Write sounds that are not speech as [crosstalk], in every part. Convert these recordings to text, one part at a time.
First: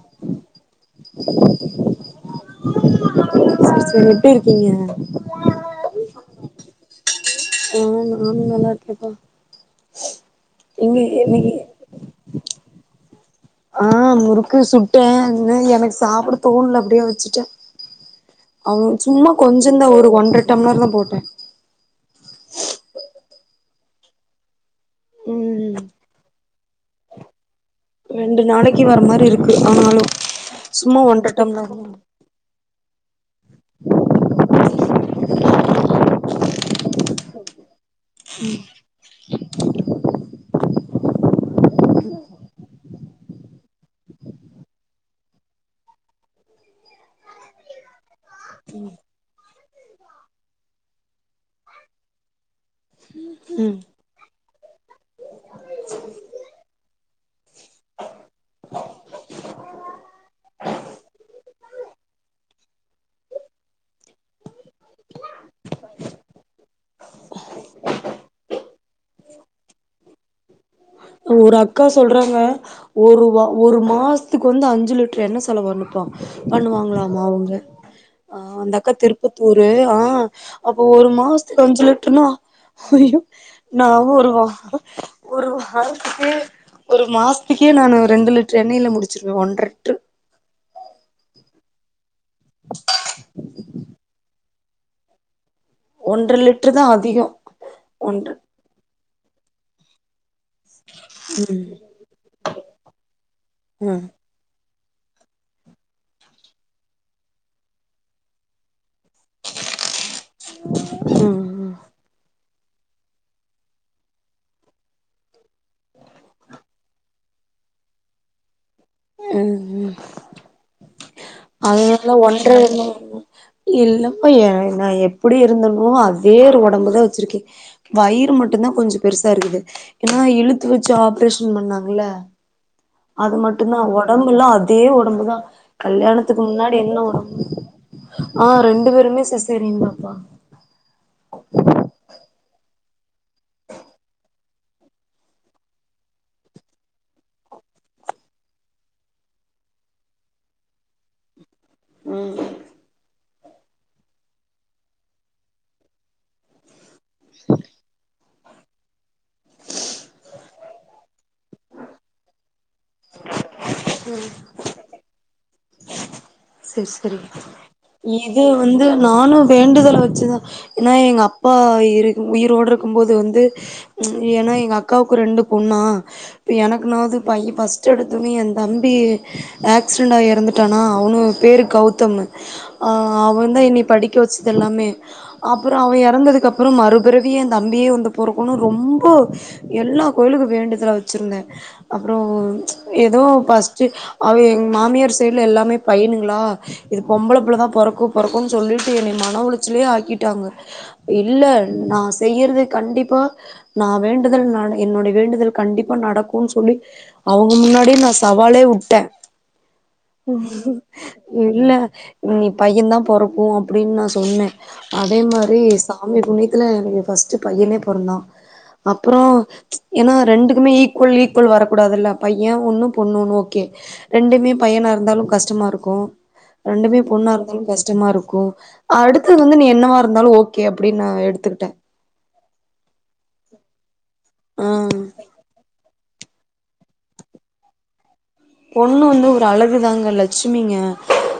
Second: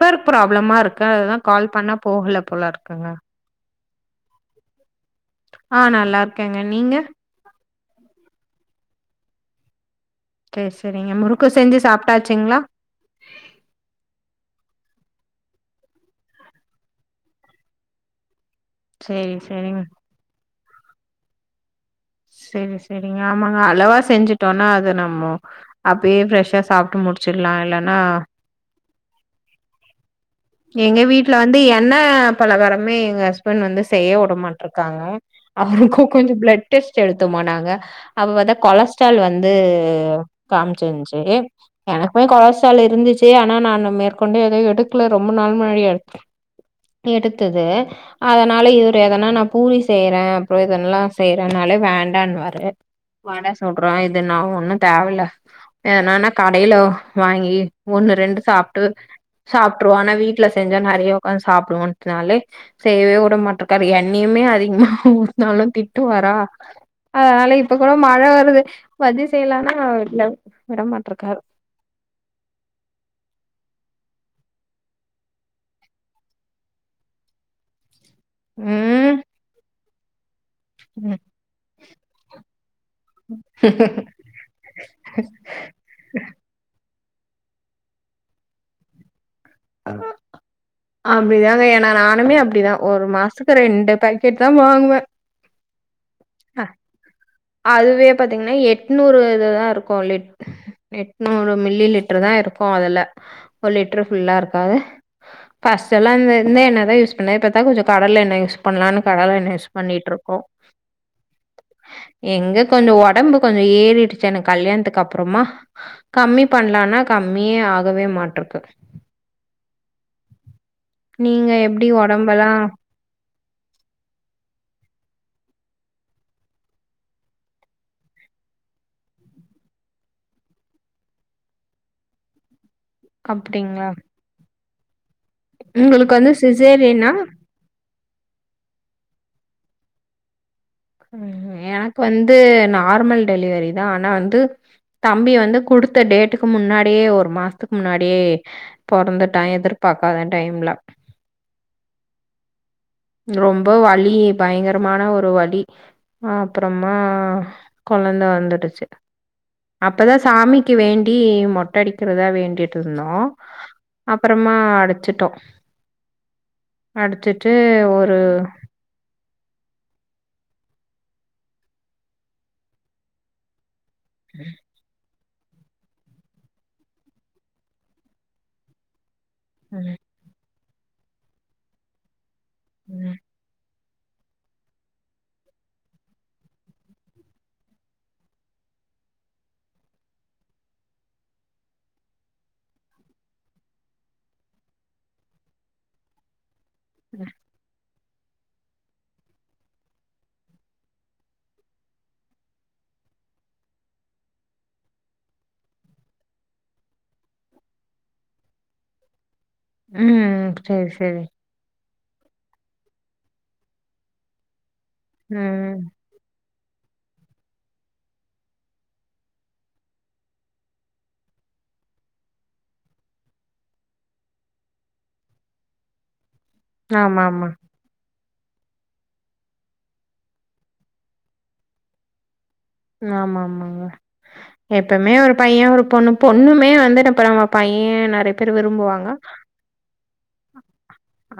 பேர்க் ப்ராப்ளமா இருக்கு அதுதா கால் பண்ணா போகல்ல போல இருக்குங்க செரி செரி எப்டி இருக்கீங்க ஆ நல்லா இருக்கேங்க நீங்க ஆ நானு நல்லா இருக்கேப்பா சேர் எங்க செரிங்க முறுக்கு இன்னைக்கு செஞ்சு சாப்ட்டாச்சுங்களா ஆ முறுக்கு சுட்டே என்ன எனக் சாப்ட தோண்ல அப்டியா வச்சிட்டே அவ் சும்மா சேரி சேரிங்க கொஞ்சந்தா ஒரு ஒன்ற டம்ளர் தா போட்டே செரி செரிங்க ஆமாங்க அளோவா செஞ்சுட்டோனா அது நம்மோ ம் அப்டியே ஃபெர்ஸ்சா சாப்ட்டு முடிச்சுட்லா எல்லார் ரெண்டு நாளைக்கு வர மாரி இருக்கு ஆனாலு எங்க சும்மா ஒன்ற வீட்ல வந்து டம்ளர் தா. எண்ண பலகாரமே எங்க ஹஸ்பண்ட் வந்து செய்ய உடமாட்டுருக்காங்க அவருக்கு கொஞ்சோ பிளட் டெஸ்ட்டு எடுத்தோம நாங்க அப்ப பாத்தா கொலஸ் டிறால் வந்து காமிச்சிந்ச்சா எனக்குமே கொலஸ்ட்ரால் இருந்துச்சி ஆனா நா மேற்கொண்டே எதோ எடுக்லப் ரொம்ப நாள் முன்னாடி எடுத்த எடுத்தது அதனால இவ்ரு எதனா நா பூரி செய்யறே அப்றோ இதெல்லா செய்யறேனாலே வேண்டான்வாரு வட ம் சுடுறோ இது நா ஒண்ணு தேவ்ல்ல எதுனனா கடையிலோ வாங்கி ஒண்ணு ரெண்டு சாப்ட்டு சாப் ட்டுவோ ஆனா வீட்ல செஞ்சா நெறைய உட்காந்ட் சாப்ட்வோட்னாலே செய்யவே உட மாட்டக்காரு எண்ணயுமே அதிக என்னா ஊதுனாலு திட்டுவாரா அதனால இப்ப கூட மழ வருது வதி செய்லான்னா லவ் விட மாட் ஊராக் க்கா சொல்றாங்க ஒரு வா ஒரு மாஸ்த்துக்கு வந்து அஞ்சு லிட்டர் எண்ண செலவு ஆகுதுப்பா பண்ணுவாங்களாமா அவுங்க ஆ அந்த அக்கா ம் தேர்க்குதூரு ஆ அப்போ ஒரு மாஸ்த்துக் அஞ்சு லிட்டுர்ன்னா நா ஒரு வா ஒரு வா காலத்துக்கே ஒரு மாசத்துக்கே நானு ஒரு ரெண்டு லிட்டுரு எண்ணையில முடிச்சிருவே ஒன்ற லிட்டரு அப்டிதாங்க ஏன்னா நானுமே அப்டிதா ஒரு மாஸ்த்துக்கு ரெண்டு பேக்கெட் தா வாங்குவே ஒன்ற லிட்டுருதா அதிகோ அதுவே ஒன்ற பாத்தீங்கென்னா எட்நூறு இதுதா இருக்கு லிட் எட்நூறு ம் மில்லி லிட்ருதா இருக்கு அதுல ஒரு ம் லிட்டுரு ஃபுல்லா இருக்காது ஃபஸ்டெல்லா இந்த இந்த எண்ண தா யூஸ் பண்ணே இப்ப தங்குசப்பா கடல எண்ண யூஸ் பண்ணலான்னு கடல எண்ண யூஸ் பண்ணிட்டிருக்கோ உம் எங்க கொஞ்ச ஒடம்பு கொஞ்சோ ஏறிடுச்சு எனக் கல்யாணத்துக்கு அப்புறோமா கம்மி பண்ணலானா கம்மியே ஆகவே மாட்ருக்கு ம் ம் நீங்க எப்டி அதுல்லா ஒன்ற ஒடம்பெல்லா [unintelligible] இல்லம்மா ஏங் நா எப்புடி இருந்தனோ அதே ஒடம்புதா வச்சிருக்கே வயிறு மட்டுதா கொஞ்ச பெருசா இருக்குது ஏன்னா இழுத்து வச்சு ஆப்ரேஷன் பண்ணாங்கள அது மட்டுதா அப்டிங்களா ஒடம்புல்லா அதே ஒடம்புதா உங்களுக்கு வந்து கல்யாணத்துக்கு முன்னாடி என்ன சிசேரியனா ஒடம் ஆ ரெண்டு பேருமே சிசேரியன் தாப்பா ம் எனக்கு வந்து நார்மல் டெலிவரி தா ஆனா வந்து தம்பி வந்து குடுத்த டேட்டுக்கு முன்னாடியே ஒரு மாசத்துக்கு முன்னாடியே பொறந்துட்டா எதிர்பாக்காத டைம்ல ம் ரொம்ப வலி பயங்கரமான ஒரு வலி அ அப்புறமா குழந்த வந்துடுச்சு அப்பதா சாமிக்கு வேண்டி மொட்ட அடிக்கிறதா வேண்டிட்டு இருந்தோ அப்பறமா அடிச்சுட்டோ செரி செரி அடிச்சுட்டு ஒரு இது வந்து நானு வேண்டுதல் வச்சுதா ஏன்னா எங்க அப்பா இரு உயிரோட இருக்கும் போது வந்து ஏன்னா எங்க அக் காக்கு ரெண்டு பொண்ணா எனக்குனாவது பைய ஃபர்ஸ்ட் எடுத்தொனே என் தம்பி கா ம் ஆக்சிடெண்டாகி இறந்துட்டானா அவனு பேரூ கௌதமு ஆ அவ வந்தெ என்னய படிக் க்க வச்சது எல்லாமே அப்புறோ அவ இறந்ததுக்கப்புறோ மறுபிறவியே ஏ தம்பியே வந்து பொறக்குனு ரொம்ப எல்லா கோயிலுக்கூ வேண்டுதல வச்சிருந்தே அப்ரோ ஏதோ ஃபஸ்ட்டு அவ எங் மாமியார் சைட்ல எல்லாமே பையனுங் கலா இது பொம்பளப் புள்ளதா பொறக்கு பொறக்குன் சொல்லிட்டு என்ன மன உளைச்சலே ஆக்கிட்டாங்க இல்ல நா செய்யறது கண்டிப்பா நா வேண்டுதல்னால என்னுடைய வேண்டுதல் கண்டிப்பா நடக்குன் சொல்லி அவங்க முன்னாடியே நா சவாலே விட்டே ம் ம் சரி, சரி. இல்ல நீ பையன் தா போறக்கோ அப்டின்னு நா சொன்னே அதே மாதிரி ம். சாமி புண்ணியத்துல எனக்கு ஃபஸ்ட்டு பையனே பெறந்தா அப்றோ ஏன்னா ரெண்டுக்குமே ஈக்குவல் ஈக்குவல் வரக்கூடாது இல்ல பையன் ஒண்ணும் பொண்ணு ஒன்னு ஓகே ரெண்டுமே பையனா இருந்தாலூ கஷ்டமா இருக்கும் ரெண்டுமே பொண்ணா ஆமாமா. இருந்தாலூ கஷ்டமா இருக்கும் அடுத்தது வந்து நீ என்னவ இருந்தாலும் ஓகே அப்படின்னு நான் எடுத்துக்கிட்டே ஆமா ஆமா ஆமா ஆ எப்பமே ஒரு பையன் ஒரு பொண்ணு பொண்ணுமே வந்துட்டு அப்றோ பையன் நறயப் பொண்ணு வந்து ஒரு அழகுதாங்க லட்சுமிங்க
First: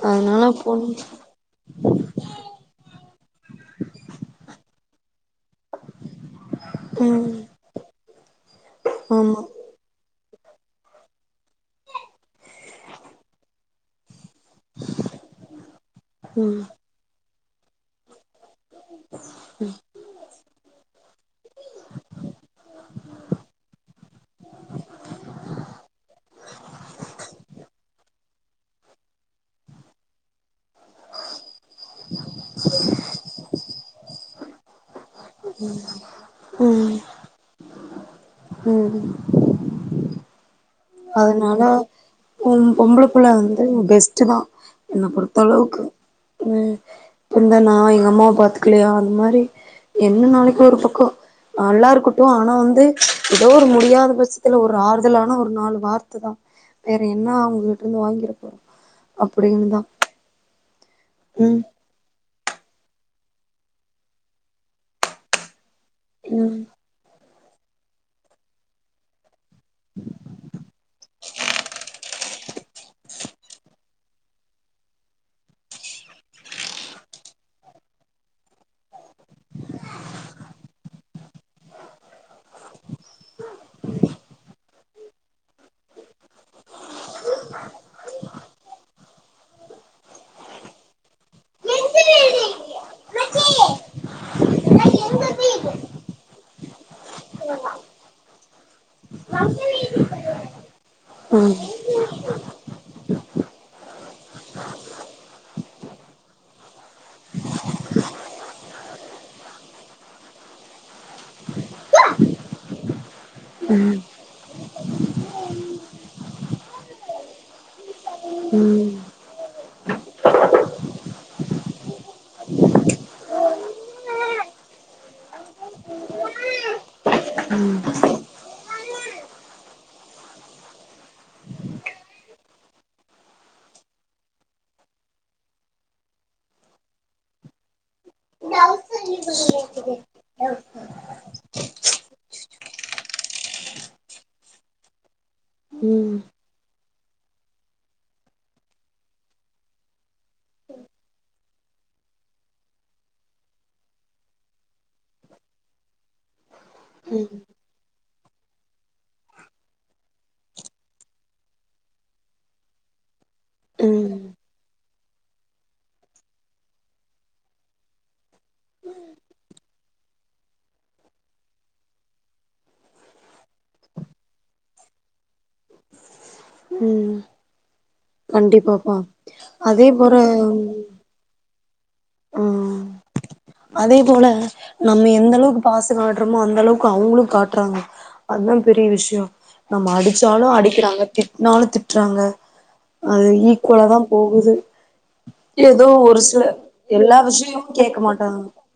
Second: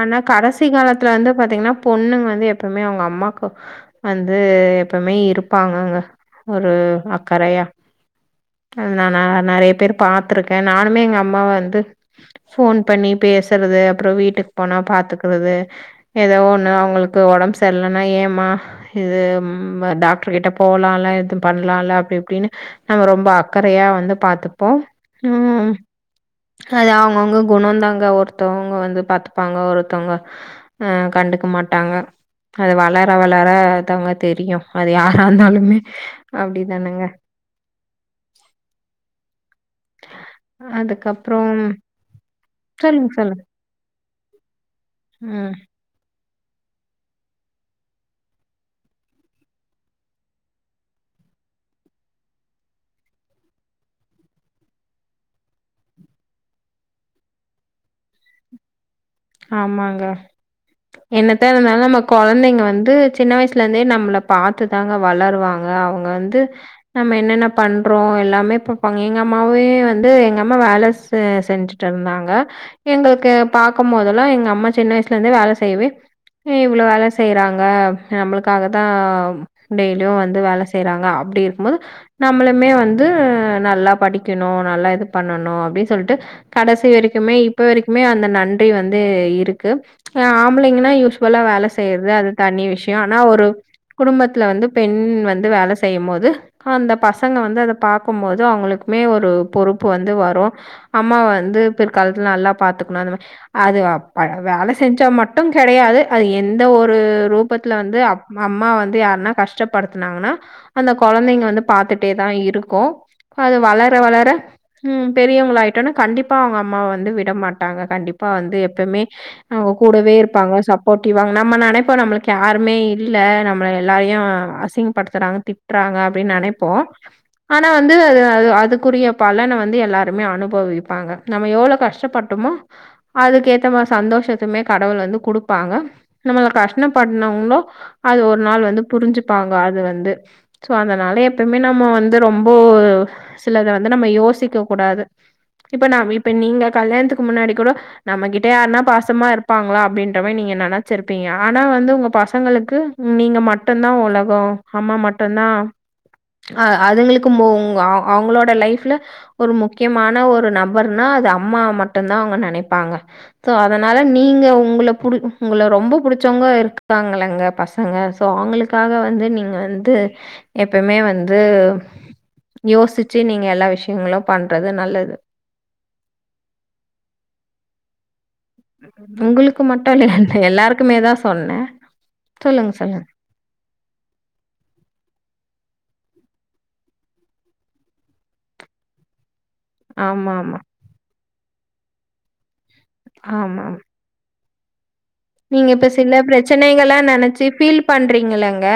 ஆனா அதனால கடசி பொண்ணு காலத்துல வந்து பாத்தீங்கன்னா பொண்ணுங்க வந்து எப்பவுமே அவுங்க அம்மாக்கு வந்து எப்பவுமே இருப் ப்பாங்கங்க ஒரு ம் அக்கறையா அது நா ஆமா நறய பேரு பாத்திருக்கே நானுமே எங்க அம்ம வந்து ஃபோன் பண்ணி பேசுறது அப்புறோ வீட்டுக் போனா பாத்துக்கறது ஏதோ ம் ஒண்ணு அவங்களுக்கு ஒடம்பு சரியலன்னா ஏமா இது ம் டாக்டர் கிட்டப் போலாம்ல இது பண்ணலால்ல அப்படி இப்படின்னு நம்ம ரொம்ப அக்கறயா வந்து பாத்துப்போ ம் அது அவங்கவங்க குணம்ந்தாங்க ஒருத்தவங்க வந்து பார்த்துப் ப்பாங்க ஒருத்தவங்க அ கண்டுக்க மாட்டாங்க அது வளர வளர தவங்க தெரியு அது யாரா இருந்தாலுமே அப்டி ம் தானங்க ம் அதுக்கப்புறம் அதனால உ பொம்பள சொல்லுங்க சொல்லுங்க புள்ளந்து பெஸ்ட் தா என்ன பொறுத்த ம் அளவுக்கு உ இந்த நா எங்க அம்மாவ பாத்துக்கலையா அந்த மாரி என்ன நாளைக்கு ஒரு பக்க நல்லாருக்கட்டு ஆனா வந்து எதோ ஒரு முடியாத பட்சத்துல ஒரு ஆறுதலான ஒரு நாள் வார்த்ததா வேற என்ன அவங்ககிட்ட இருந்து வாங்கிட போறோ அப்படின்னு தா ஆமாங்க என்னத்தா ம் இருந்தாலு நம்ம கொழந்தைங்க வந்து சின்ன வயசுல இருந்தே நம்மள பாத்துதாங்க வளருவாங்க அவங்க வந்து ம் நம்ம என்னென்ன பண்றோ எல்லாமே எங்க அம்மாவே வந்து எங்க அம்மா வேல செஞ்சுட்டு இருந்தாங்க எங்களுக்கு பா பாக்கு மோதலா எங்க அம்மா சின்ன வயசுல இருந்து வேல செய்யவே இவ்ளோ வேல செய்றாங்க நம்மளுக்காக தா டெய்லியு வந்து வேல செய்றாங்க அப்டி இருக்கு போது நம்மளுமே வந்து நல்லா படிக்கணு நல்லா இது பண்ணணு அப்டின் சொல்ட்டு கடைசி வரைக்குமே இப்ப வரைக்குமே அந்த நன் வந்து இருக்கு ஆம்பளைங்கனா யூஸ்வலா வேல செய்யறது அது தனி விஷய ஆனா ஒரு குடும்பத்துல வந்து பெண் வந்து வேல செய்யு போது அந்த பசங்க வந்து அத பாக்குபோது அவங்களுக்குமே ஒரு பொறுப்பு வந்து வரு அம்மாவ ம் வந்து பிற்காலத்துல நல்லா பாத்துக்கணு அந்த மாரி அது வேல செஞ்சா மட்டு கெடையாது அது எந்த ஒரு ரூபத்துல வந்து அப் நம்ம அம்மா வந்து யாருன்னா கஷ்டப்படுத்துனாங்கனா அந்த கொழந்தைங்க வந்து பாத்துட்டே தா இருக்கு அது வளர ம் வளர ம் பெரியவங்களாயிட்டோனே கண்டிப்பா அவங்க அம்மாவ வந்து விடமாட்டாங்க கண்டிப்பா அப்பா வந்து ம் எப்பமே அவங்க கூடவே இருப்பாங்க சப்போர்டிவாங்க நம்ம நெனைப்போ நம்மளுக்கு யாருமே இல்ல நம்மள எல்லாரையு அசி ங்க படுத்துறாங்க திட்றாங்க அப்டின் நெனைப்போ ஆனா வந்து அதுக்குரிய பலனை வந்து எல்லாருமே அனுபவிப்பாங்க நம்ம எவ்ளோ கஷ்டப்பட்டமோ அதுக்கு ஏத்த மா சந்தோஷத்துமே கடவுள் வந்து குடுப்பாங்க நம்ம கஷ்டப்படுனவங்களு அது ஒரு நாள் வந்து புரிஞ்சுப்பாங்க அது வந்து சோ அதனால எப்பமே நம்ம வந்து ரொம்ப சிலத வந்து நம்ம யோசிக்க கூடாது இப்ப நா ம் இப்ப நீங்க கல்யாணத்துக்கு முன்னாடி கூட நம்ம கிட்ட யாருன்னா பாசமா இருப்பாங்களா அப்டின்ற மாரி நீங்க நெனைச்சிருப்பீங்க ஆனா வந்து உங்க பசங்களுக்கு நீங்க மட்டு தா உலகோ அம்மா மட்டுதா அ அதுங்களுக்கு மோங்கா அவங்களோட லைஃப்ல ஒரு முக்கியமான ஒரு நபர்னா அது அம்மா மட்டு தா அவங்க நெனைப் பாங்க சோ அதனால ம் நீங்க உங்கள புடு உங்க ரொம்ப புடிச்சவங்க இருக்காங்களங்க பச ங்க சோ அவங்களுக்காக வந்து நீங்க வந்து எப்பமே வந்து யோசிச்சு நீங்க எல்லா விஷயங்களு பண்றது நல்லது ம் கண்டிப் உங்களுக்கு மட்டு இல்ல எல்லாருக்குமே தா சொன்னே சொல்லுங்க ம் சொல்லுங்க அதே போல நம்ம எந்த அளவுக்கு பாசம் காட்டுறோமோ அந்தளவுக்கு அவங்ளும் காட்றாங்க அத்தான் பெரிய விஷ்யோ நம்ம ஆமா அடிச்சாலு ஆமா அடிக்கிறாங்க திட்னாலு திட்றாங்க அது ஆமா ஈக்குவலா தா போகுது நீங்க ஏதோ இப்ப சில ஒரு பிரச்சனைகள எல்லா நெனச்சு விஷயமு பீல் கேக்க மாட்டாங்க பண்றீங்களங்க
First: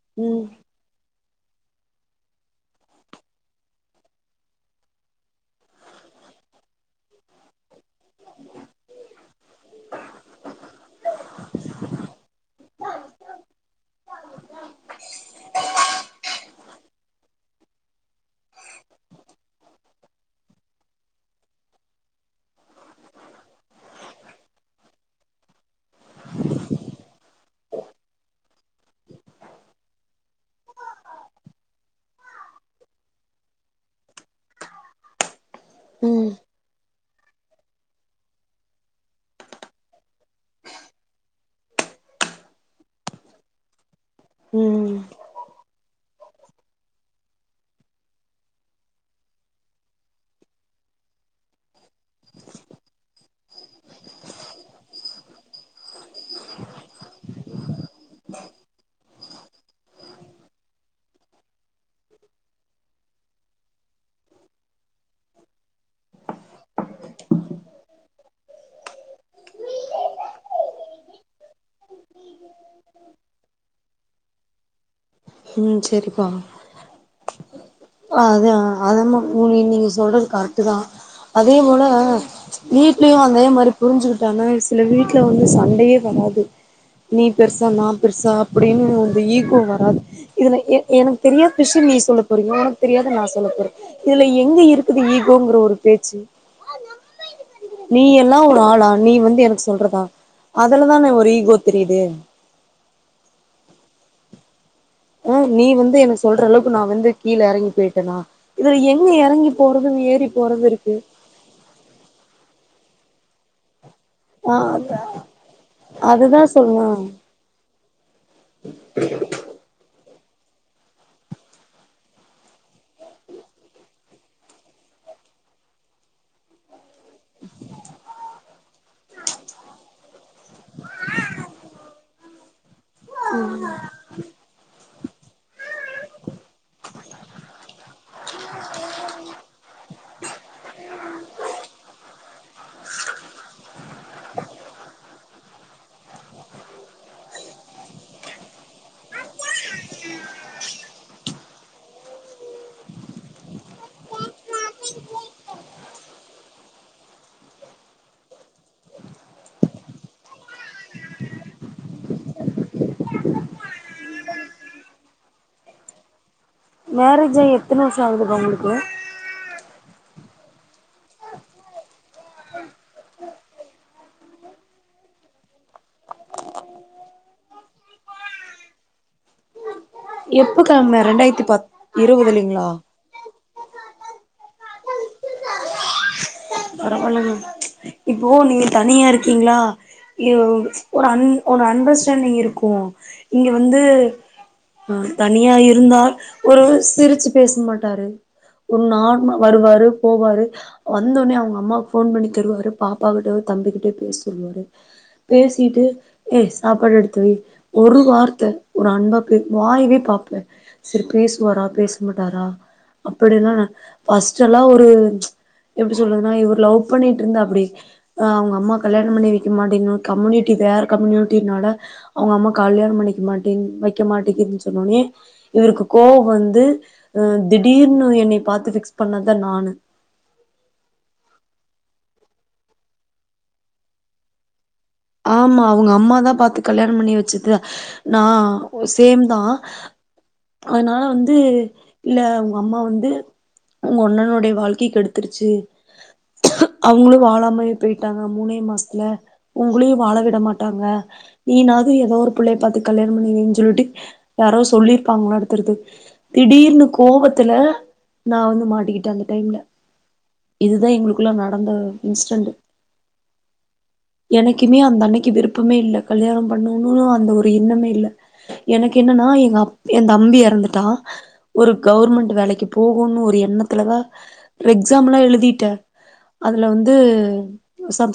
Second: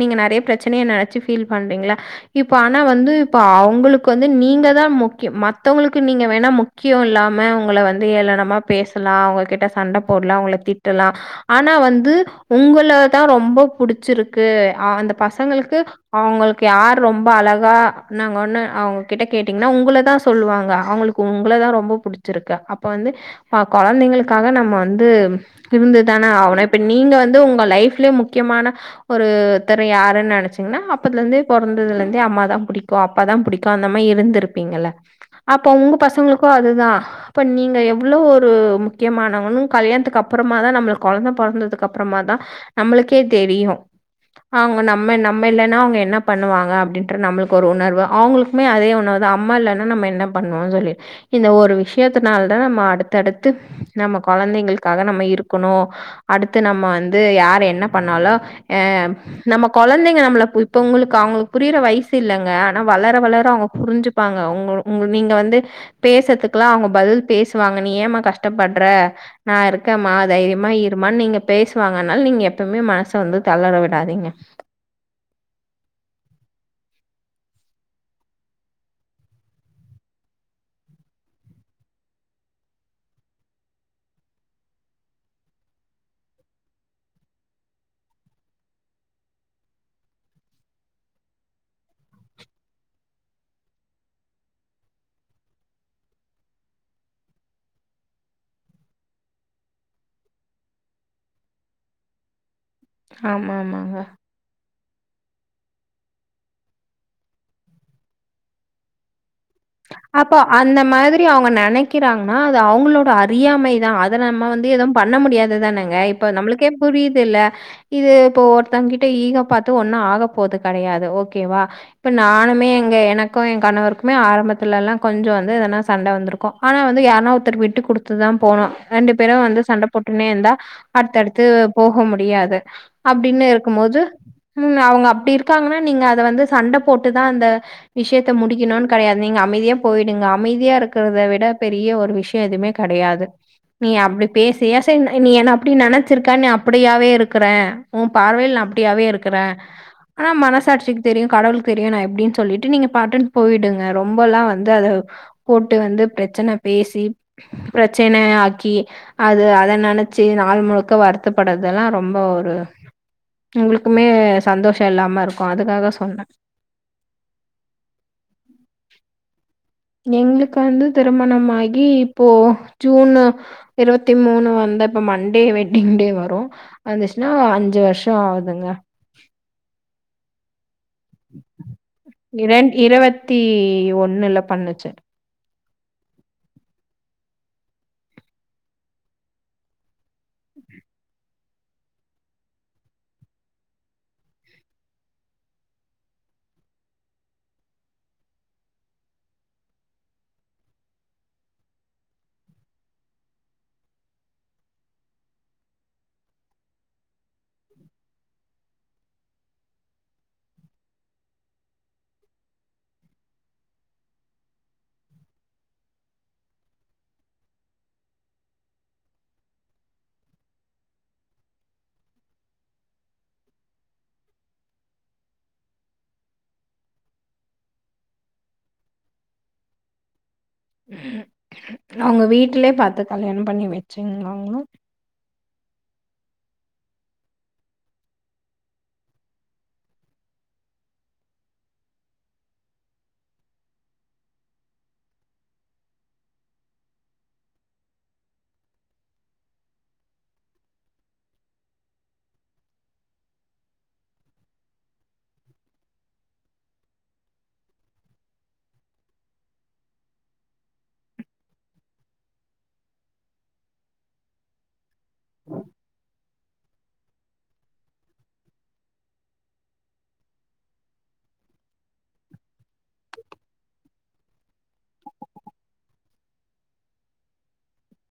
நீங்க நெறய ம் ப் ப்ரச்சனைய நெனச்சு ஃபீல் பண்றீங்ளா இப்ப ஆனா வந்து இப்ப அவங்குளுக்கு வந்து நீங்க தா முக்கியம் மத்தவங்களுக்கு நீங்க வேணா முக் க்கியோ இல்லாம உங்கள வந்து ஏளனமா பேசலா உங்ககிட்ட சண்ட போடலாம் உங்கள தீட்டாலாம் ஆனா வந்து உங்கள தா ரொம்ப புடிச்சிருக்கு அ அந்த பசங்களுக்கு அவங் யார் ரொம்ப அழகா நாங்க ஒன்னு அவங்க கிட்ட கேட்டீங்கனா உங்கள தான் சொல்லுவாங்க அவங்ளுக்கு உங்கள தான் ரொம் புடிச்சிருக்கு அப்ப வந்து அ கொழந்தைங்ளுக்காக நம்ம வந்து இருந்து தான ஆவ்னும் இப்போ நீங்க வந்து உங்க லைஃப்லா முக்கியமான ஒருத்தர் யாருன்னு நெனச்சீங்கனா அப்பதுல இருந்து போறதாதுலா இருந்து அம்மாதா புடிக்கும் அப்பாதா புடிக்கும் அந்த மா இருந்திருப்பீங்க ல்ல அப்போ உங்க ம் பசங்ளுக்கும் அது தா இப்போ நீங்க எவ்ளோ ஒரு முக்கியமானவு கல்யாணத்துக்க அப் புறமா தா நம்மள கொழந்த பொறந்ததுக்கு அப்றமா தா நம்மளுக்கே தெரியு அவ்ங்க ம் நம்ம நம் ம்ம இல்லன்னா அவ்ங்க என்ன பண்ணுவாங்க அப்டின்ற நம்மளுக் ஒரு உணர்வு அவங்குளுக்குமே அதே உணர்வு தா அம்மா இல்லானா நம்ம என்னப் பண்ணுவோன் சொல்லி இந்த ஒரு விஷயத்தினால தா நம்ம அடுத்தடுத்து நம்ம கொழந்தைகளுக்காக நம் ம்ம இருக்கணும் அடுத்து நம்ம வந்து யார் என்ன பண்ணாலும் அ நம்ம கொழந்தைங்க நாமல இப்ப உங்களுக்கு அவங்களுக் புரியற வயசு இல்லைங்க ஆனா வளர வளர அவங்க புரிஞ்சு ப்பாங்க உங் உங்க நீங்க வந்து பேசறதுக்குல்லா அவங்க பதில் பேசுவாங்க நீ ஏமா கஷ்டப்படுற நா இருக் க்க மா தைரியமா இருமான்னு நீங்க பேசுவாங்கன் னால நீங்க எப்பவுமே மனச வந்து தளற விடாதீங்க ம் செரிப்பா அது அத உ நீங்க சொல்றது கரெட்டு தா அதே போல வீட்லயும் அதே மாரி புரிஞ்சுக்கிட்டனா சில வீட்ல வந்து சண்டயே வராது நீ பெருசா நா பெருசா அப்டின்னு வந்து ஈகோ வராது இதுல எனக் எனக்கு தெரியாத விஷயம் நீ சொல்ல போறீங்க உனக்கு தெரியாத நா சொல்ல போற இதுல எங்க இருக்குது ஈகோங்ற ஒரு பேச்சு இல்லா நீ எல்லா ஒரு ஆளா நீ வந்து எனக்கு சொல்றதா அதுலதான ஒரு ஈகோ தெரியுது ஆமா ஆமாங்க ஆ நீ வந்து எனக்கு சொல்ற அளவுக்கு நான் வந்து கீழ எறங்கி போயிட்டேனா இதுல எங்க எறங்கி போறது ஏறி அப்போ போறது அந்த இருக்கு மாதிரி அவங்க நெனைக்கிறாங்கனா அது அவங்ளோட அறியாமை தா அது அத நம்ம வந்து எதுவும் ஆ பண்ண முடியாதுதானேங்க இப்ப அதுதா நம்ளுக்கே சொல்ற புரியுது இல்ல இது இப்போ ஒருத்தங்க கிட்ட ஈகோ பாத்து ஒன்னு ஆகப் போது கெடயாது ஓகேவா இப்ப நானுமே எங்க எனக்கும் எ கணவருக்குமே ஆரம்பத் லல்லா கொஞ்சம் வந்து எதனா சண்ட வந்துருக்கு ஆனா வந்து யார்னா ஒருத்தர் விட்டு கொடுத்துதா போணும் ரெண்டு பேரும் வந்து சண்ட போட்டுனே இருந்தா அடுத்தடுத்து போக முடியாது அப்டின்னு இருக்கும் போது ம் அவ்ங்க அப்பட இருக்காங்கனா நீங்க அத வந்து சண்டை போட்டுதான் அந்த விஷயத்த முடிக்ணும்னு கெடையாது நீங்க அமைதியா போயிடுங்க அமைதியா இருக்கறத விட பெரிய ஒரு விஷ்யோ எதுவுமே கெடையாது நீ அப்டி பேசு ஏ சாமி நீ என் அப்படி நெனச்சிருக்கா நீ அப்படியாவே இருக்கற உன் பார்வையில நா அப்படியாவே இருக்கற ஆனா மனசாட்சிக்கு தெரியு கடவுளுக் தெரியு நா எப்டினு சொல்லிட்டு நீங்க பாட்டுன் போயிடுங் க ரொம்பல்லா வந்து அத போட்டு வந்து பிரச்சன பேசி பிரச்சனை ஆக்கி அது அத நெனைச்சு நாள் முழுக்க வருத்தப்படுறதெல்லா ரொம்ப ஒரு உங்குளுக்குமே சந்தோஷ இல்லாம இருக்கு அதுக்காக சொன்ன மேரேஜ்ஜாகி எத்தன வருஷம் ஆகுதுப்பா உங்களுக்கு எங்களுக்கு வந்து திருமணம் ஆகி இப்போ ஜூனு இருவத்தி மூணு வந்தா இப்ப மண்டே வெட்டிங் டே வரு வந்துச்சுன்னா அஞ்சு வருஷோ ஆகுதுங்க எப்போ கா மே ரெண்டாயிரத்தி ப இருவதுலீங்களா த்தி ஒன்னுல பண்ணுச்சு பரவால்லங்க இப்போ நீங்க தனியா இருக்கீங்ளா உ ஒரு அன் ஒரு அண்டர்ஸ்டாண்டிங் இருக்கு இங்க வந்து ஆ தனியா இருந்தா ஒரு சிரிச்சு பேச மாட்டாரு ஒரு நா வருவாரு போவாரு வந்தோடனே அவங்க அம்மாக்கு போன் பண்ணித்தருவாரு பாப்பா கிட்ட தம்பி கிட்ட பேச சொல்வாரு பேசிட்டு ஏ சாப்பாடு எடுத்து வை ஒரு வார்த்த ஒரு அன்பா பே வாய்வே பாப்பே சேரி பேசுவாரா பேச மாட்டாரா அப்டில்லா இல்ல பஸ்ட் எல்லா ஒரு எப்டி சொல்றது ஆனா இவர் லவ் பண்ணிட்டு இருந்தாப்படி அவங்க அம்மா கல்யானோ பண்ணி வெக்க மாட்டேனு கம்யூனிட்டி வேற கம்யூனிட்டினால அவங்க அம்மா கல்யானோ பண்ணிக்க மாட்டே வைக்க மாட்டீகிது சொன்ன ஒண்ணே இவருக்கு கோவோ வந்து திடீர்னு என்னைய பாத்து ஃபிக்ஸ் பண்ணதா நானு உ அவங்க வீட்லயே பாத்து கல்யாணம் பண்ணி வெச்சுங்களாங்களா ஆமா அவுங்க அம்மாதா பாத்து கல்யாணம் பண்ணி வெச்சது நா சேம் தா அதனால வந்து இல்ல உங்க அம்மா வந்து உங்கொன்னனுடைய வாழ்க்கை கெடுத்துருச்சு அவங்களு வாழாமயே போயிட்டாங்க மூணே மாஸ்த்துல உங்களையு வாழ விட மாட்டாங்க நீனாவது ஏதோ ஒரு புள்ளைய பாத்து கல்யாணம் பண்ணி வைனு சொல்ட்டு யாரோ சொல்லிருப்பாங்களாட்ட தெர்து திடீர்னு கோவத்துல நா வந்து மாட்டிக்கிட்ட அந்த டைம்ல இதுதா எங்களுக்குள்ளா நடந்த இன்ஸ்டன்ட் எனைக்குமே அந்த அன்னைக்கு விருப்பமே இல்ல கல்யாணம் பண்ணணு அந்த ஒரு எண்ணமே இல்ல எனக்கு என்னன்னா எங்க அப் எந்தம்பி எறந்துட்டா ஒரு கவர்மெண்ட் வேலைக்கு போகோனு ஒரு எண்ணத்துலதா எக்ஸாம்ல்லா எழுதிட்ட அதுல வந்து சப்